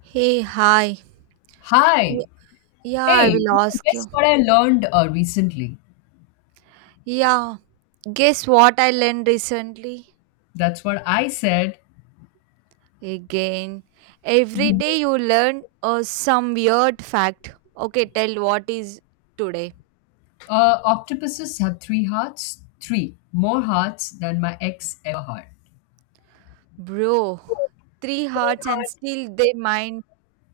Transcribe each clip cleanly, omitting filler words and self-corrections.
Hey, hi. Y- Hi. Yeah, Hey, I will ask guess you. what I learned recently? Yeah, guess what I learned recently? That's what I said. Again, every day you learn some weird fact. Okay, tell what is today. Octopuses have three hearts, three more hearts than my ex ever had. Bro, three hearts and still they mind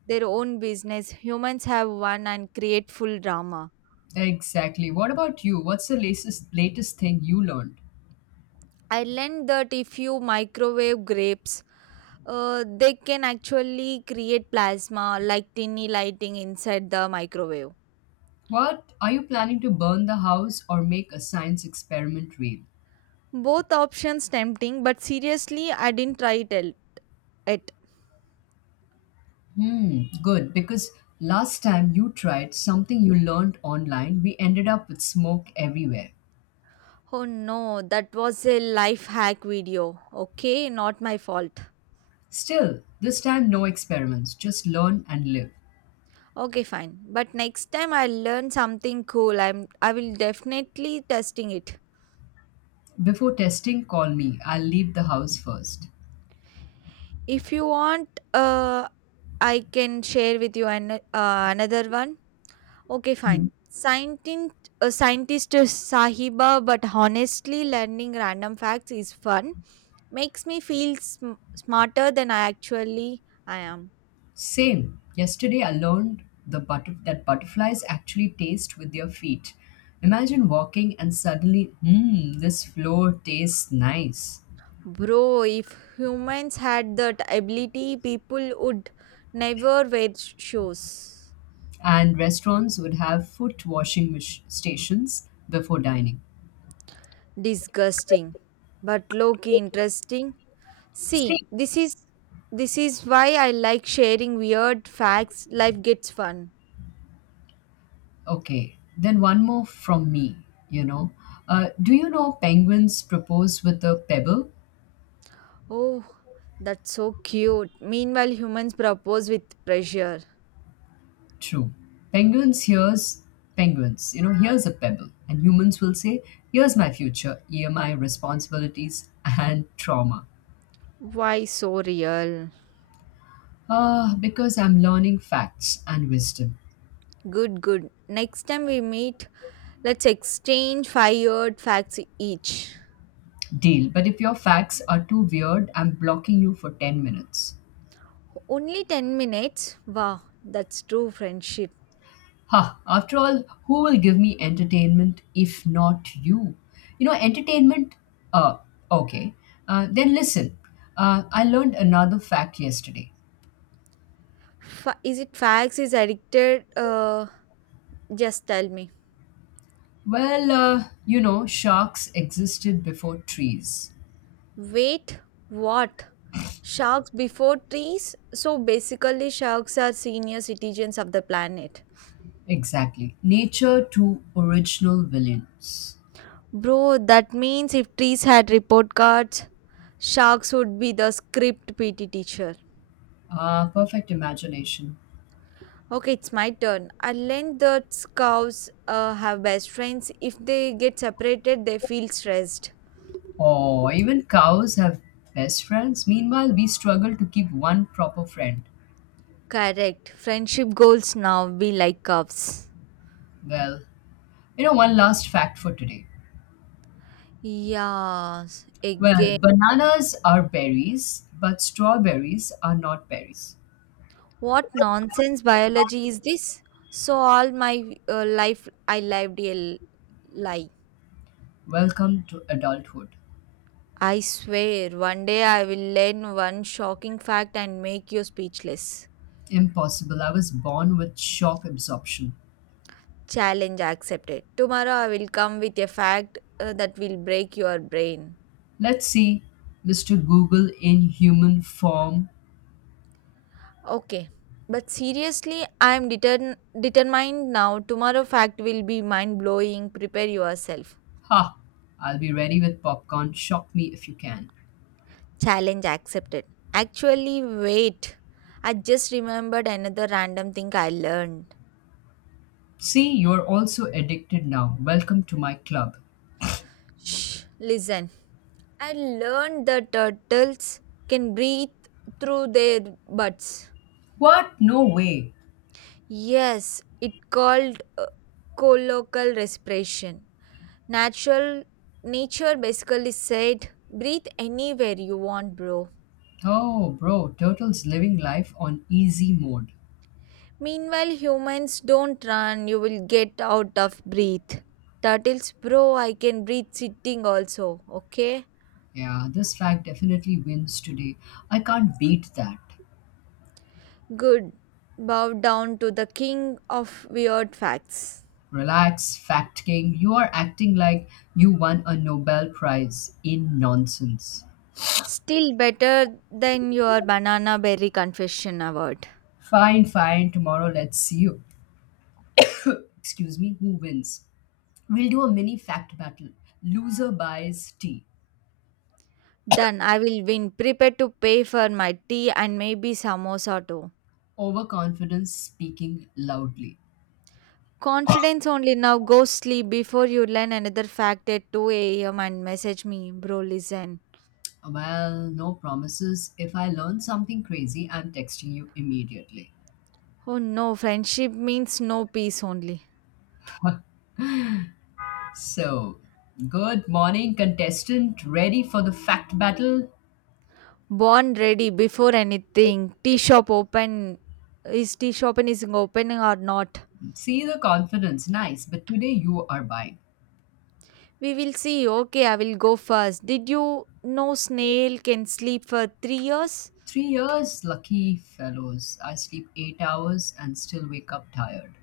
their own business. Humans have one and create full drama. Exactly. What about you? What's the latest thing you learned? I learned that if you microwave grapes, they can actually create plasma like tiny lighting inside the microwave. What are you planning to burn the house or make a science experiment real? Both options tempting, but seriously, I didn't try it. It. Hmm, good. Because last time you tried something you learned online, we ended up with smoke everywhere. Oh no, that was a life hack video. Okay, not my fault. Still, this time no experiments, just learn and live. Okay, fine. But next time I learn something cool, I will definitely testing it. Before testing, call me. I'll leave the house first. If you want, uh, I can share with you another one. Okay, Hmm. fine. Scientist Sahiba, but honestly, learning random facts is fun. Makes me feel smarter than I actually I am. Same. Yesterday, I learned that butterflies actually taste with their feet. Imagine walking and suddenly, this floor tastes nice. Bro, if humans had that ability, people would never wear shoes. And restaurants would have foot washing stations before dining. Disgusting, but low-key interesting. See, See, this is why I like sharing weird facts. Life gets fun. okay, then one more from me, you know. Do you know penguins propose with a pebble? Oh, that's so cute. Meanwhile, humans propose with pressure. True. Penguins hears penguins. Here's a pebble. And humans will say, here's my future, here my responsibilities and trauma. Why so real? Ah, because I'm learning facts and wisdom. Good, good. Next time we meet, let's exchange fired facts each. Deal. But if your facts are too weird, I'm blocking you for 10 minutes. Only 10 minutes? Wow, that's true friendship. Ha, after all, who will give me entertainment if not you? Entertainment, uh, okay. Then listen, I learned another fact yesterday. Is it facts? Is addicted? Just tell me. Well, sharks existed before trees. Wait, what? Sharks before trees? So basically, sharks are senior citizens of the planet. Exactly. Nature to original villains. Bro, that means if trees had report cards, sharks would be the script PT teacher. Ah, perfect imagination. Okay, it's my turn. I learned that cows have best friends. If they get separated, they feel stressed. Oh, even cows have best friends. Meanwhile, we struggle to keep one proper friend. Correct. Friendship goals now be like cups. Well, one last fact for today. Yes, Well, again. bananas are berries, but strawberries are not berries. What nonsense biology is this? So all my life I lived a lie. Welcome to adulthood. I swear, one day I will learn one shocking fact and make you speechless. Impossible. I was born with shock absorption. Challenge accepted. Tomorrow I will come with a fact that will break your brain. Let's see, Mr. Google in human form. Okay. But seriously, I am determined now. Tomorrow fact will be mind blowing. Prepare yourself. Ha! I'll be ready with popcorn. Shock me if you can. Challenge accepted. Actually, wait. I just remembered another random thing I learned. See, you're also addicted now. Welcome to my club. Shh, listen. I learned that turtles can breathe through their butts. What? No way. Yes, it called colloquial respiration. Natural nature basically said, breathe anywhere you want, bro. Oh, bro, Turtle's living life on easy mode. Meanwhile, humans don't run, you will get out of breath. Turtles, bro, I can breathe sitting also, okay? Yeah, this fact definitely wins today. I can't beat that. Good. Bow down to the king of weird facts. Relax, Fact King. You are acting like you won a Nobel Prize in nonsense. Still better than your banana berry confession award. Fine, fine. Tomorrow, let's see you. Excuse me, who wins. We'll do a mini fact battle. Loser buys tea. Done, I will win. Prepare to pay for my tea and maybe samosa too. Overconfidence speaking loudly. Confidence only now. Go sleep before you learn another fact at 2 a.m. and message me, bro. Listen. Well, no promises. If I learn something crazy, I'm texting you immediately. Oh no, friendship means no peace only. So, good morning, contestant. Ready for the fact battle? Born ready before anything. Tea shop open. Is tea shop is opening or not? See the confidence. Nice. But today you are buying. We will see. Okay, I will go first. Did you know snail can sleep for 3 years? 3 years, lucky fellows. I sleep 8 hours and still wake up tired.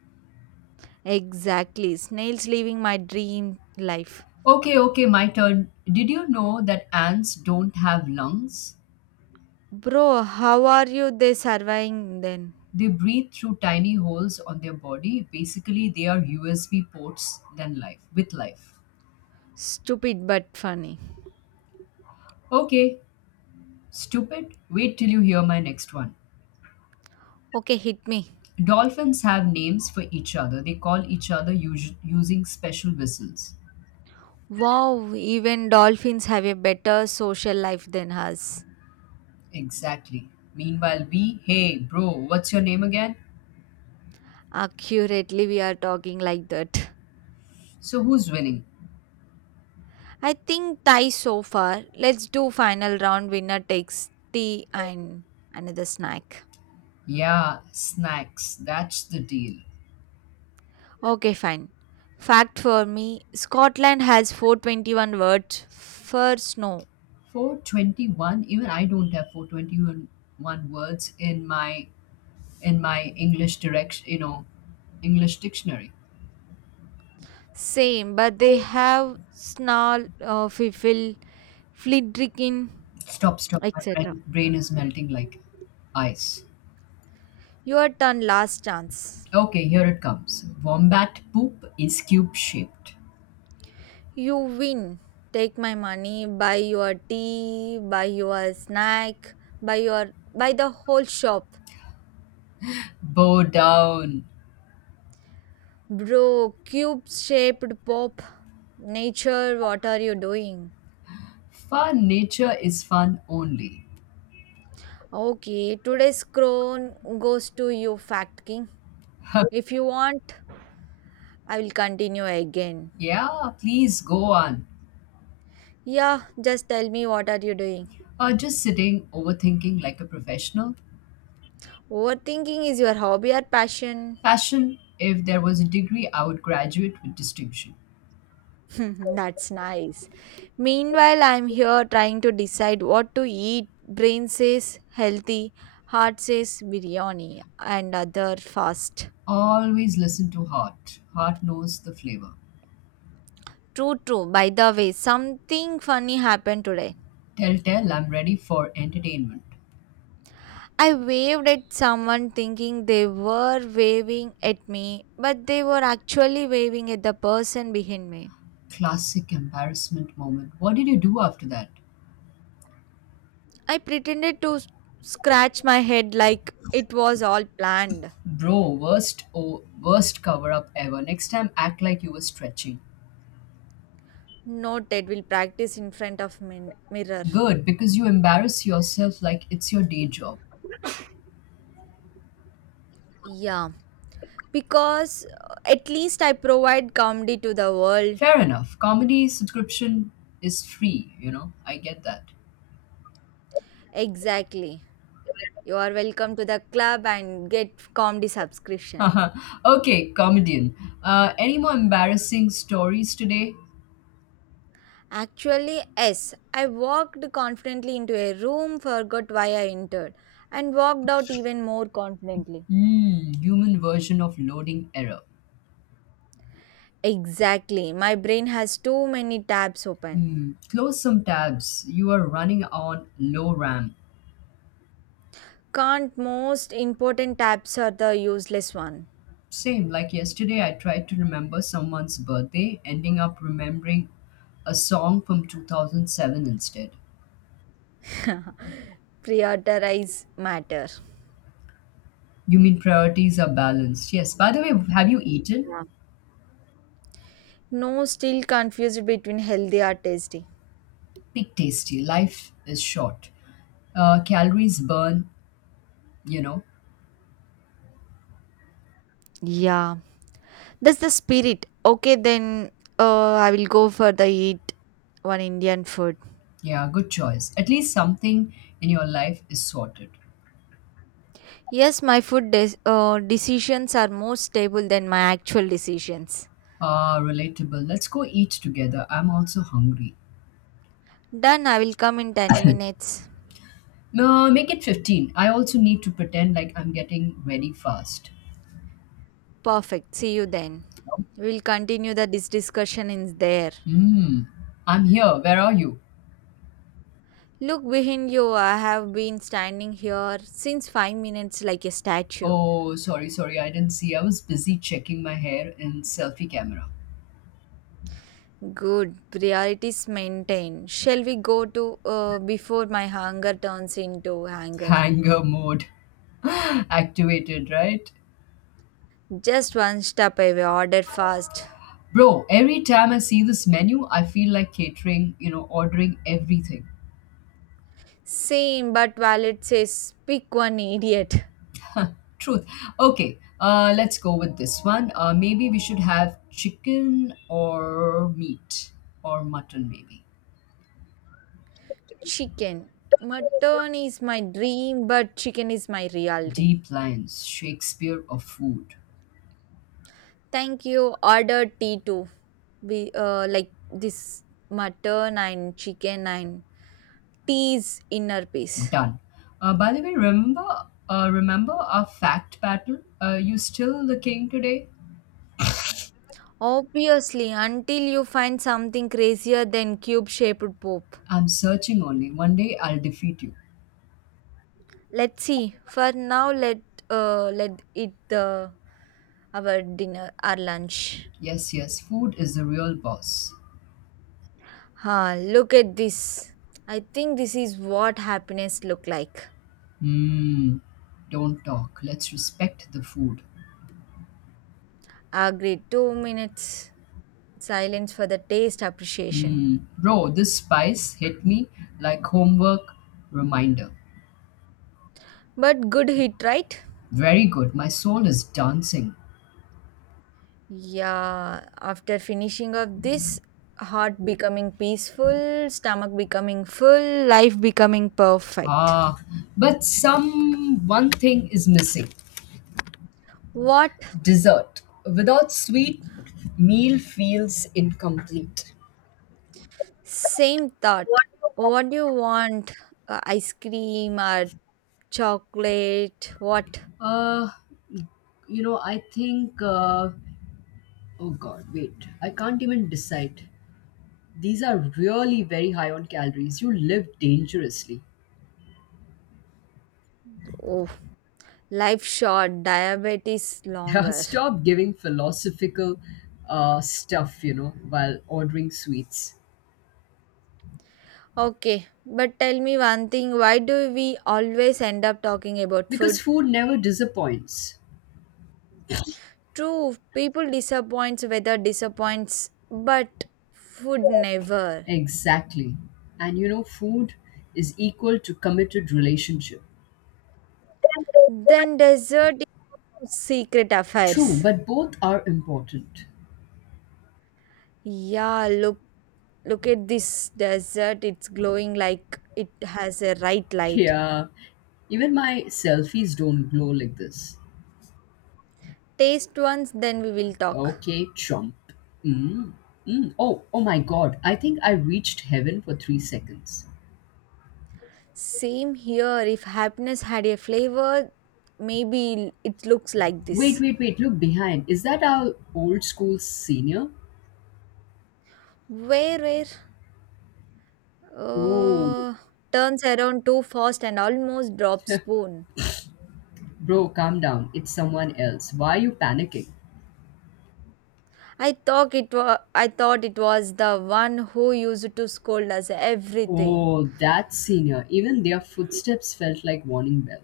Exactly. Snails living my dream life. Okay, okay, my turn. Did you know that ants don't have lungs? Bro, how are you they surviving then? They breathe through tiny holes on their body. Basically, they are USB ports than life with life. Stupid but funny. Okay, stupid. Wait till you hear my next one. Okay, hit me. Dolphins have names for each other. They call each other using special whistles. Wow, even dolphins have a better social life than us. Exactly. Meanwhile, we, hey, bro, what's your name again? Accurately we are talking like that. So who's winning? I think tie so far. Let's do final round winner takes tea and another snack. Yeah, snacks. That's the deal. Okay, fine. Fact for me, Scotland has 421 words for snow. 421, even I don't have 421 one words in my English direct. English dictionary. Same, but they have snarl, fiffle, flidrikin, Stop, stop my etc. brain, brain is melting like ice. Your turn, last chance. Okay, here it comes. Wombat poop is cube shaped. You win. Take my money, buy your tea, buy your snack, buy your buy the whole shop. Bow down. Bro, cube shaped pop. Nature, what are you doing? Fun, nature is fun only. Okay, today's crown goes to you, Fact King. If you want, I will continue again. Yeah, please go on. Yeah, just tell me what are you doing? Just sitting overthinking like a professional. Overthinking is your hobby or passion? Passion. If there was a degree, I would graduate with distinction. That's nice. Meanwhile, I'm here trying to decide what to eat. Brain says healthy, heart says biryani, and other fast. Always listen to heart. Heart knows the flavor. True, true. By the way, something funny happened today. Tell, tell, I'm ready for entertainment. I waved at someone thinking they were waving at me, but they were actually waving at the person behind me. Classic embarrassment moment. What did you do after that? I pretended to scratch my head like it was all planned. Bro, worst cover up ever. Next time, act like you were stretching. Note that we will practice in front of mirror. Good, because you embarrass yourself like it's your day job. Yeah, because at least I provide comedy to the world. Fair enough. Comedy subscription is free. I get that. Exactly. You are welcome to the club and get comedy subscription. Okay, comedian. Any more embarrassing stories today? Actually, yes. I walked confidently into a room, forgot why I entered, and walked out even more confidently. Hmm, human version of loading error. Exactly. My brain has too many tabs open. Hmm, close some tabs. You are running on low RAM. Can't, most important tabs are the useless one. Same, like yesterday, I tried to remember someone's birthday, ending up remembering a song from 2007 instead. Prioritize matter. You mean priorities are balanced? Yes. By the way, have you eaten? Yeah. No, still confused between healthy or tasty. Pick tasty. Life is short. Calories burn, you know. Yeah, that's the spirit. Okay, then I will go for the eat one Indian food. Yeah, good choice. At least something in your life is sorted. Yes, my food decisions are more stable than my actual decisions. Ah, relatable. Let's go eat together. I'm also hungry. Done, I will come in 10 minutes. No, make it 15. I also need to pretend like I'm getting ready fast. Perfect, see you then. We'll continue the this discussion in there. Hmm. I'm here. Where are you? Look behind you, I have been standing here since 5 minutes like a statue. Oh, sorry, sorry. I didn't see. I was busy checking my hair in selfie camera. Good, priorities maintained. Shall we go to, before my hunger turns into anger? Hanger mode activated, right? Just one step away, order fast. Bro, every time I see this menu, I feel like catering, ordering everything. Same but wallet says pick one idiot. Truth. Okay, let's go with this one. Maybe we should have chicken or meat or mutton, maybe. Chicken. Mutton is my dream, but chicken is my reality. Deep lines, Shakespeare of food. Thank you. Order tea too. Be like this mutton and chicken and tea is inner peace. Done. By the way, remember our fact battle? You still the king today? Obviously, until you find something crazier than cube shaped pope. I'm searching only. One day I'll defeat you. Let's see. For now, let eat the our dinner our lunch. Yes, yes, food is the real boss. Ah, look at this. I think this is what happiness look like. Hmm. Don't talk. Let's respect the food. Agreed. 2 minutes. Silence for the taste appreciation. Hmm. Bro, this spice hit me like homework reminder. But good hit, right? Very good. My soul is dancing. Yeah, after finishing of this, heart becoming peaceful, stomach becoming full, life becoming perfect. Ah, but some one thing is missing. What? Dessert without sweet meal feels incomplete. Same thought. What do you want? Ice cream or chocolate? What? Uh, I think. Oh God, wait! I can't even decide. These are really very high on calories. You live dangerously. Oh, life short, diabetes Yeah, longer. stop giving philosophical stuff, while ordering sweets. Okay, but tell me one thing, why do we always end up talking about Because food? food never disappoints. True, people disappoints, weather disappoints, but food never. Exactly. And food is equal to committed relationship. Then dessert is no secret True, affairs. but both are important. Yeah, look at this dessert. It's glowing like it has a right light. Yeah, even my selfies don't glow like this. Taste once, then we will talk. Okay, chump. Mm. Mm. Oh, oh my god, I think I reached heaven for 3 seconds. Same here. If happiness had a flavor, maybe it looks like Wait, this. wait, wait, look behind. Is that our old school senior? Where? Oh, Uh, Turns around too fast and almost drops spoon. bro, calm down. It's someone else. Why are you panicking? I thought it was the one who used to scold us everything. Oh, that senior. Even their footsteps felt like warning bell.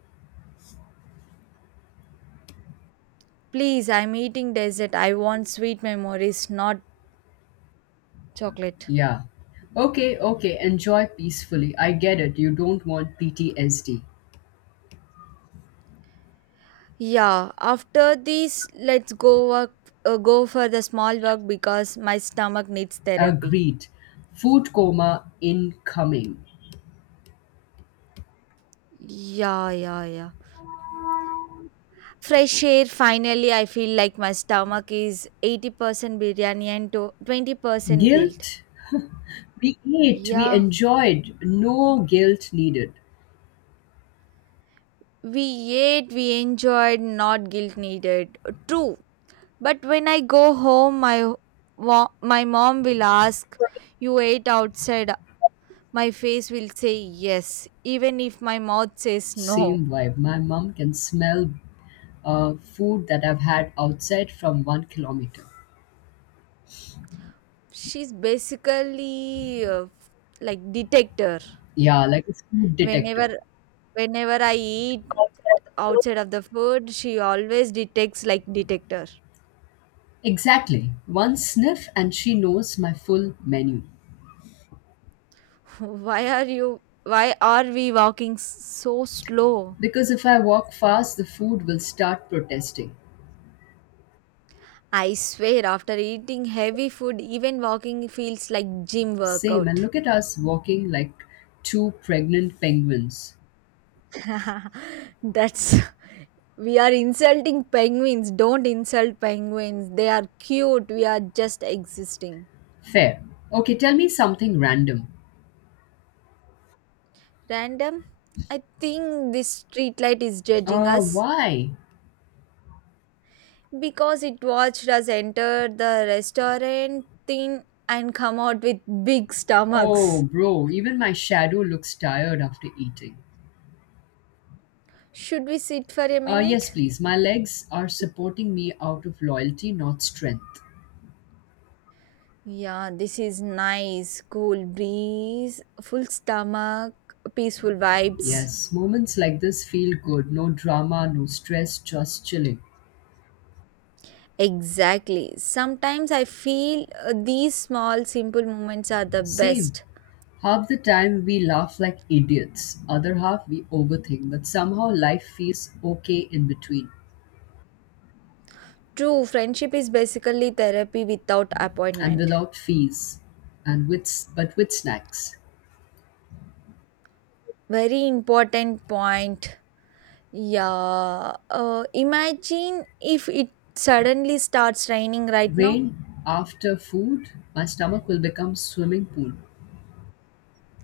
Please, I'm eating dessert. I want sweet memories, not chocolate. Yeah. Okay, okay, enjoy peacefully. I get it. You don't want PTSD. Yeah, after this, let's go for the small walk because my stomach needs therapy. Agreed. Food coma incoming. Yeah, yeah, yeah. Fresh air. Finally, I feel like my stomach is 80% biryani and to 20% guilt. Guilt? We ate, we Yeah, enjoyed, no guilt needed. we ate, we enjoyed, not guilt needed. True. But when I go home, my mom will ask, "You ate outside?" My face will say yes, even if my mouth says no. Same vibe. My mom can smell food that I've had outside from 1 kilometer. She's basically like detector. Yeah, like a food detector. Whenever whenever I eat outside of the food, she always detects like detector. Exactly. One sniff and she knows my full menu. Why are you? Why are we walking so slow? Because if I walk fast, the food will start protesting. I swear, after eating heavy food, even walking feels like gym Same. And workout. look at us walking like two pregnant penguins. That's We are insulting penguins. Don't insult penguins. They are cute. We are just existing. Fair. Okay, tell me something random. Random. I think this streetlight is judging Uh, us why? because it watched us enter the restaurant thing and come out with big Oh, stomachs. bro, even my shadow looks tired after eating. Should we sit for a Yes, minute? please. My legs are supporting me out of loyalty, not strength. Yeah, this is nice. Cool breeze, full stomach, peaceful vibes. Yes, moments like this feel good. No drama, no stress, just chilling. Exactly. Sometimes I feel these small, simple moments are the Same. best. Half the time we laugh like idiots, other half we overthink, but somehow life feels okay in between True, friendship is basically therapy without and appointment. without fees and with but with snacks. Very important point. Yeah. Imagine if it suddenly starts raining right now. Rain after food, my stomach will become swimming pool.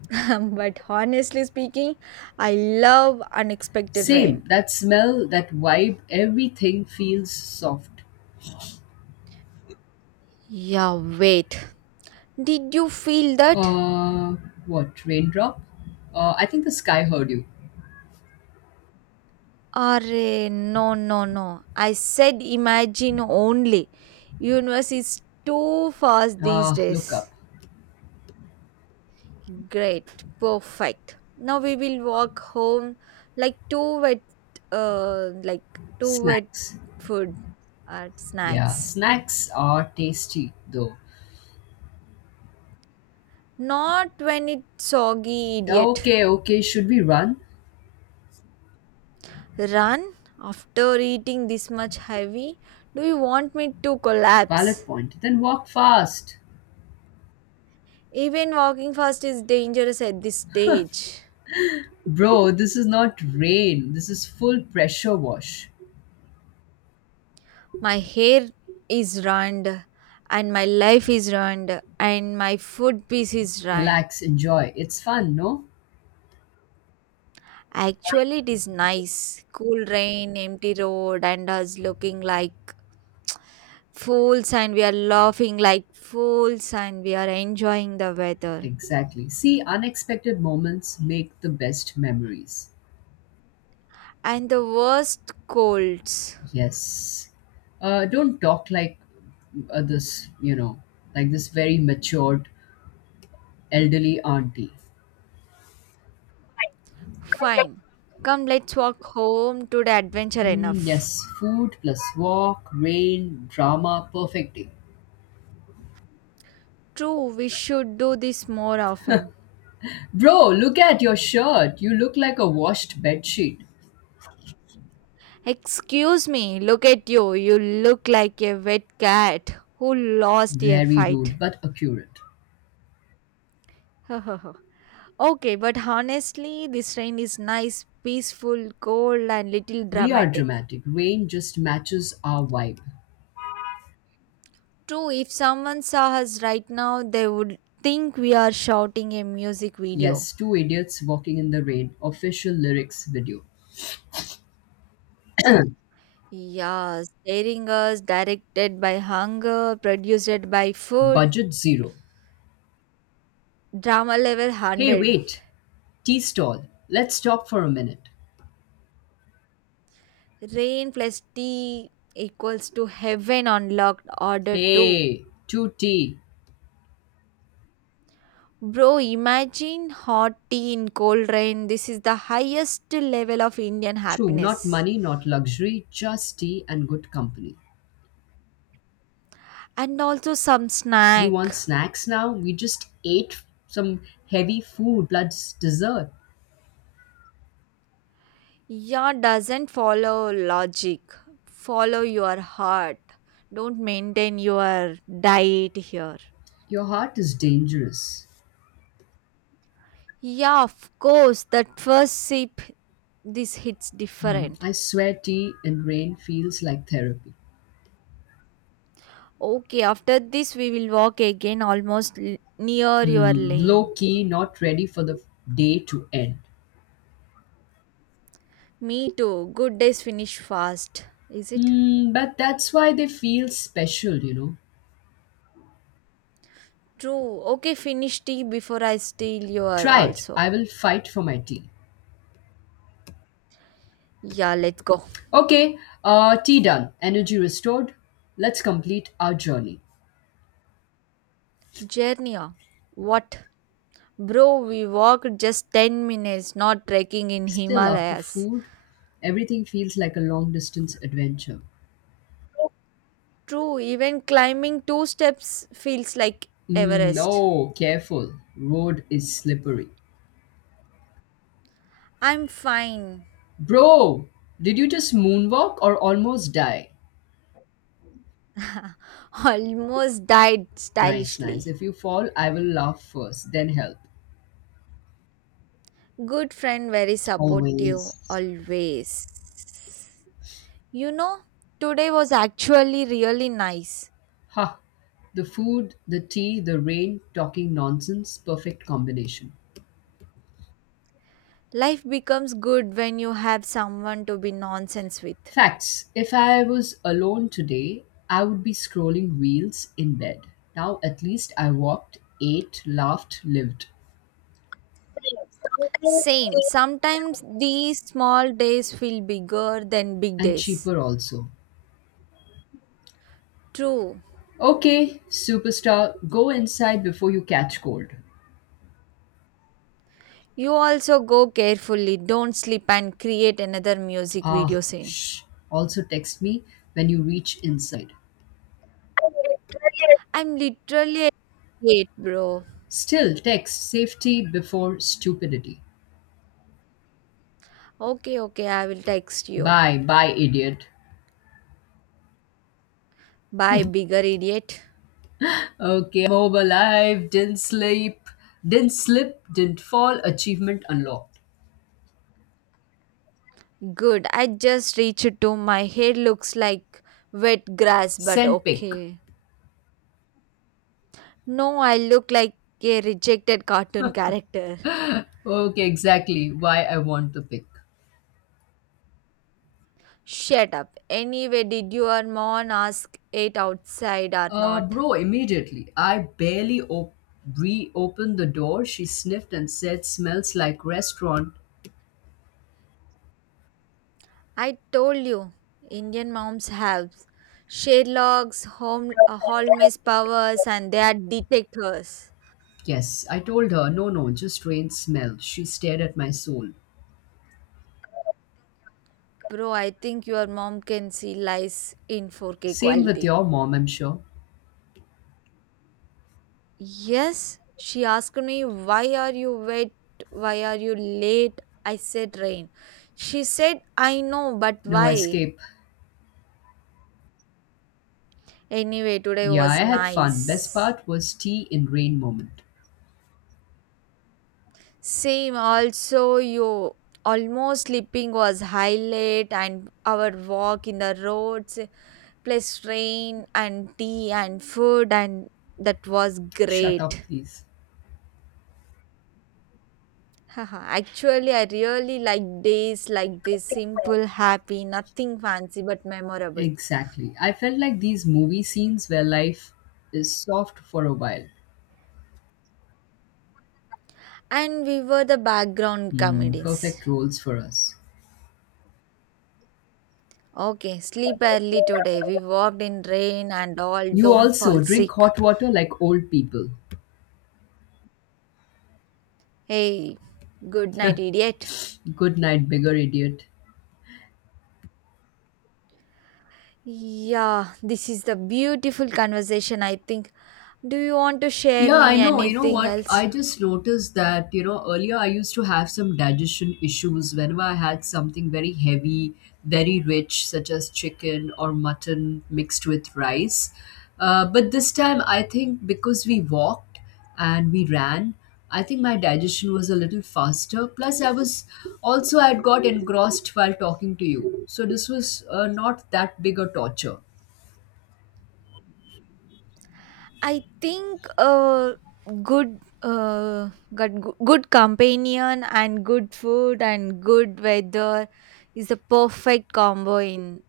But honestly speaking, I love unexpected Same, rain. that smell, that vibe, everything feels soft. Yeah, wait. Did you feel that? Uh, what? Raindrop? I think the sky heard you. Arre, no, no, no. I said imagine only. Universe is too fast these Ah, look up. days. Great, perfect. Now we will walk home like two wet, like two wet Snacks. food and Yeah, snacks. snacks are tasty though. Not when it's soggy, Yeah, idiot. okay, okay, should we run? Run after eating this much heavy. Do you want me to collapse? Valid point. Then walk fast. Even walking fast is dangerous at this stage. Bro, this is not rain. This is full pressure wash. My hair is ruined and my life is ruined and my food piece is ruined. Relax, enjoy. It's fun, no? Actually, it is nice. Cool rain, empty road and us looking like fools and we are laughing like fools and we are enjoying the weather. Exactly. See, unexpected moments make the best memories. And the worst colds. Yes. Don't talk like this, like this very matured elderly auntie. Fine, come, let's walk home to the adventure Hmm. enough. Yes, food plus walk, rain, drama, perfect day. True, we should do this more often. Bro, look at your shirt. You look like a washed bedsheet. Excuse me, look at you. You look like a wet cat who lost a Very rude, fight. but accurate. Okay, but honestly, this rain is nice, peaceful, cold, and little We are dramatic. dramatic. Rain just matches our vibe. True, if someone saw us right now, they would think we are shouting a music video. Yes, two idiots walking in the rain. Official lyrics video. Yeah, staring us, directed by hunger, produced by food, Budget zero. drama level Hey, 100. wait. Tea stall. Let's stop for a minute. Rain plus tea equals to heaven on locked order 2. Hey, two tea. Bro, imagine hot tea in cold rain. This is the highest level of Indian True, not happiness. money, not luxury, just tea and good company. And also some You want snack. snacks now? We just ate some heavy food plus dessert. Yeah, doesn't follow logic. Follow your heart. Don't maintain your diet here. Your heart is dangerous. Yeah, of course, that first sip, this hits Hmm, different. I swear tea in rain feels like therapy. Okay, after this, we will walk again almost near your Hmm, lane. low key, not ready for the day to end. Me too. Good days finish fast, is it? Hmm, but that's why they feel special. True. Okay, finish tea before I steal your Try it. also. I will fight for my tea. Yeah, let's go. Okay, tea done, energy restored. Let's complete our journey. Journey. Ah. What? Bro, we walked just 10 minutes, not trekking in Still, after Himalayas. food, everything feels like a long distance adventure. True, even climbing two steps feels like Mm, Everest. no, careful. Road is slippery. I'm fine. Bro, did you just moonwalk or almost die? Almost died Nice, nice. stylishly. If you fall, I will laugh first, then help. Good friend, very supportive, Always. always. You know, today was actually really nice. Ha! The food, the tea, the rain, talking nonsense, perfect combination. Life becomes good when you have someone to be nonsense with. Facts. If I was alone today, I would be scrolling reels in bed. Now at least I walked, ate, laughed, lived. Same. Sometimes these small days feel bigger than big And days. cheaper also. True. Okay, superstar, go inside before you catch cold. You also go carefully. Don't slip and create another music video Ah, scene. shh. Also text me when you reach inside. I'm literally at eight, bro. Still, text safety before stupidity. Okay, okay, I will text you. Bye, bye, idiot. Bye, bigger idiot. Okay, I'm home alive, didn't sleep, didn't slip, didn't fall, achievement unlocked. Good. I just reached to my hair looks like wet grass, but Send pic. okay. No, I look like a rejected cartoon character. Okay, exactly why I want to pick. Shut up. Anyway, did your mom ask it outside or Uh, not? bro, immediately. I barely reopened the door. She sniffed and said, "Smells like restaurant." I told you, Indian moms have Sherlock's, Holmes powers, and they are detectors. Yes, I told her, "No, no, just strange smell." She stared at my soul. Bro, I think your mom can see lies in 4K Same with quality. your mom, I'm sure. Yes, she asked me, why are you wet? Why are you late? I said, rain. She said, I know, but No why? escape. Anyway, today Yeah, I was had fun. Best nice. part was tea in rain moment. Same, also, you almost sleeping was highlight, and our walk in the roads, plus rain and tea and food, and that was Shut up, great. please. Haha, actually, I really like days like this, simple, happy, nothing fancy but memorable. Exactly. I felt like these movie scenes where life is soft for a while. And we were the background Hmm, comedians. perfect roles for us. Okay, sleep early today. We walked in rain and all, You don't also fall drink sick. hot water like old people. Hey, good night, idiot. Good night, bigger idiot. Yeah, this is the beautiful conversation, I think. Do you want to share Yeah, I me know. You know anything what? else? I just noticed that earlier I used to have some digestion issues whenever I had something very heavy, very rich, such as chicken or mutton mixed with rice. But this time, I think because we walked and we ran, I think my digestion was a little faster. Plus, I was also, I had got engrossed while talking to you. So this was not that big a torture. I think good companion and good food and good weather is the perfect combo in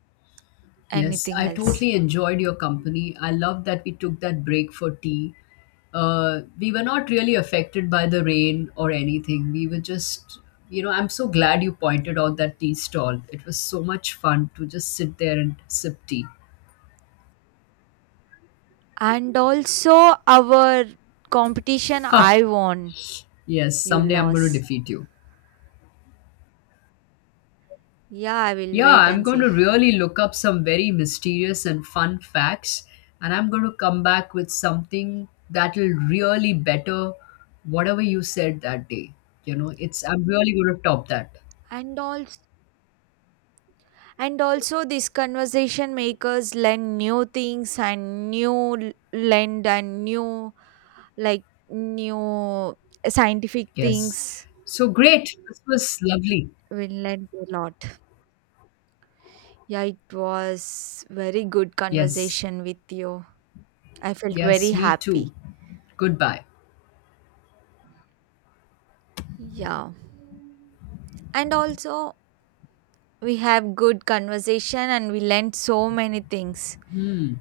Yes, anything I else. totally enjoyed your company. I love that we took that break for tea. We were not really affected by the rain or anything. We were just. I'm so glad you pointed out that tea stall. It was so much fun to just sit there and sip tea. And also our competition, Ha! I won, Yes, you someday I'm going to lost. defeat you. Yeah, I will Yeah, wait I'm and going to see. really look up some very mysterious and fun facts, and I'm going to come back with something that'll really better whatever you said that day. You know, it's I'm really going to top that. And also and also these conversation makers learn new things and new l- lend and like new scientific Yes. things So great. This was lovely. will learn a lot. Yeah, it was very good Yes. conversation with you. I felt very Yes, me happy. too. Goodbye. Yeah, and also we have good conversation and we learned so many things. Hmm.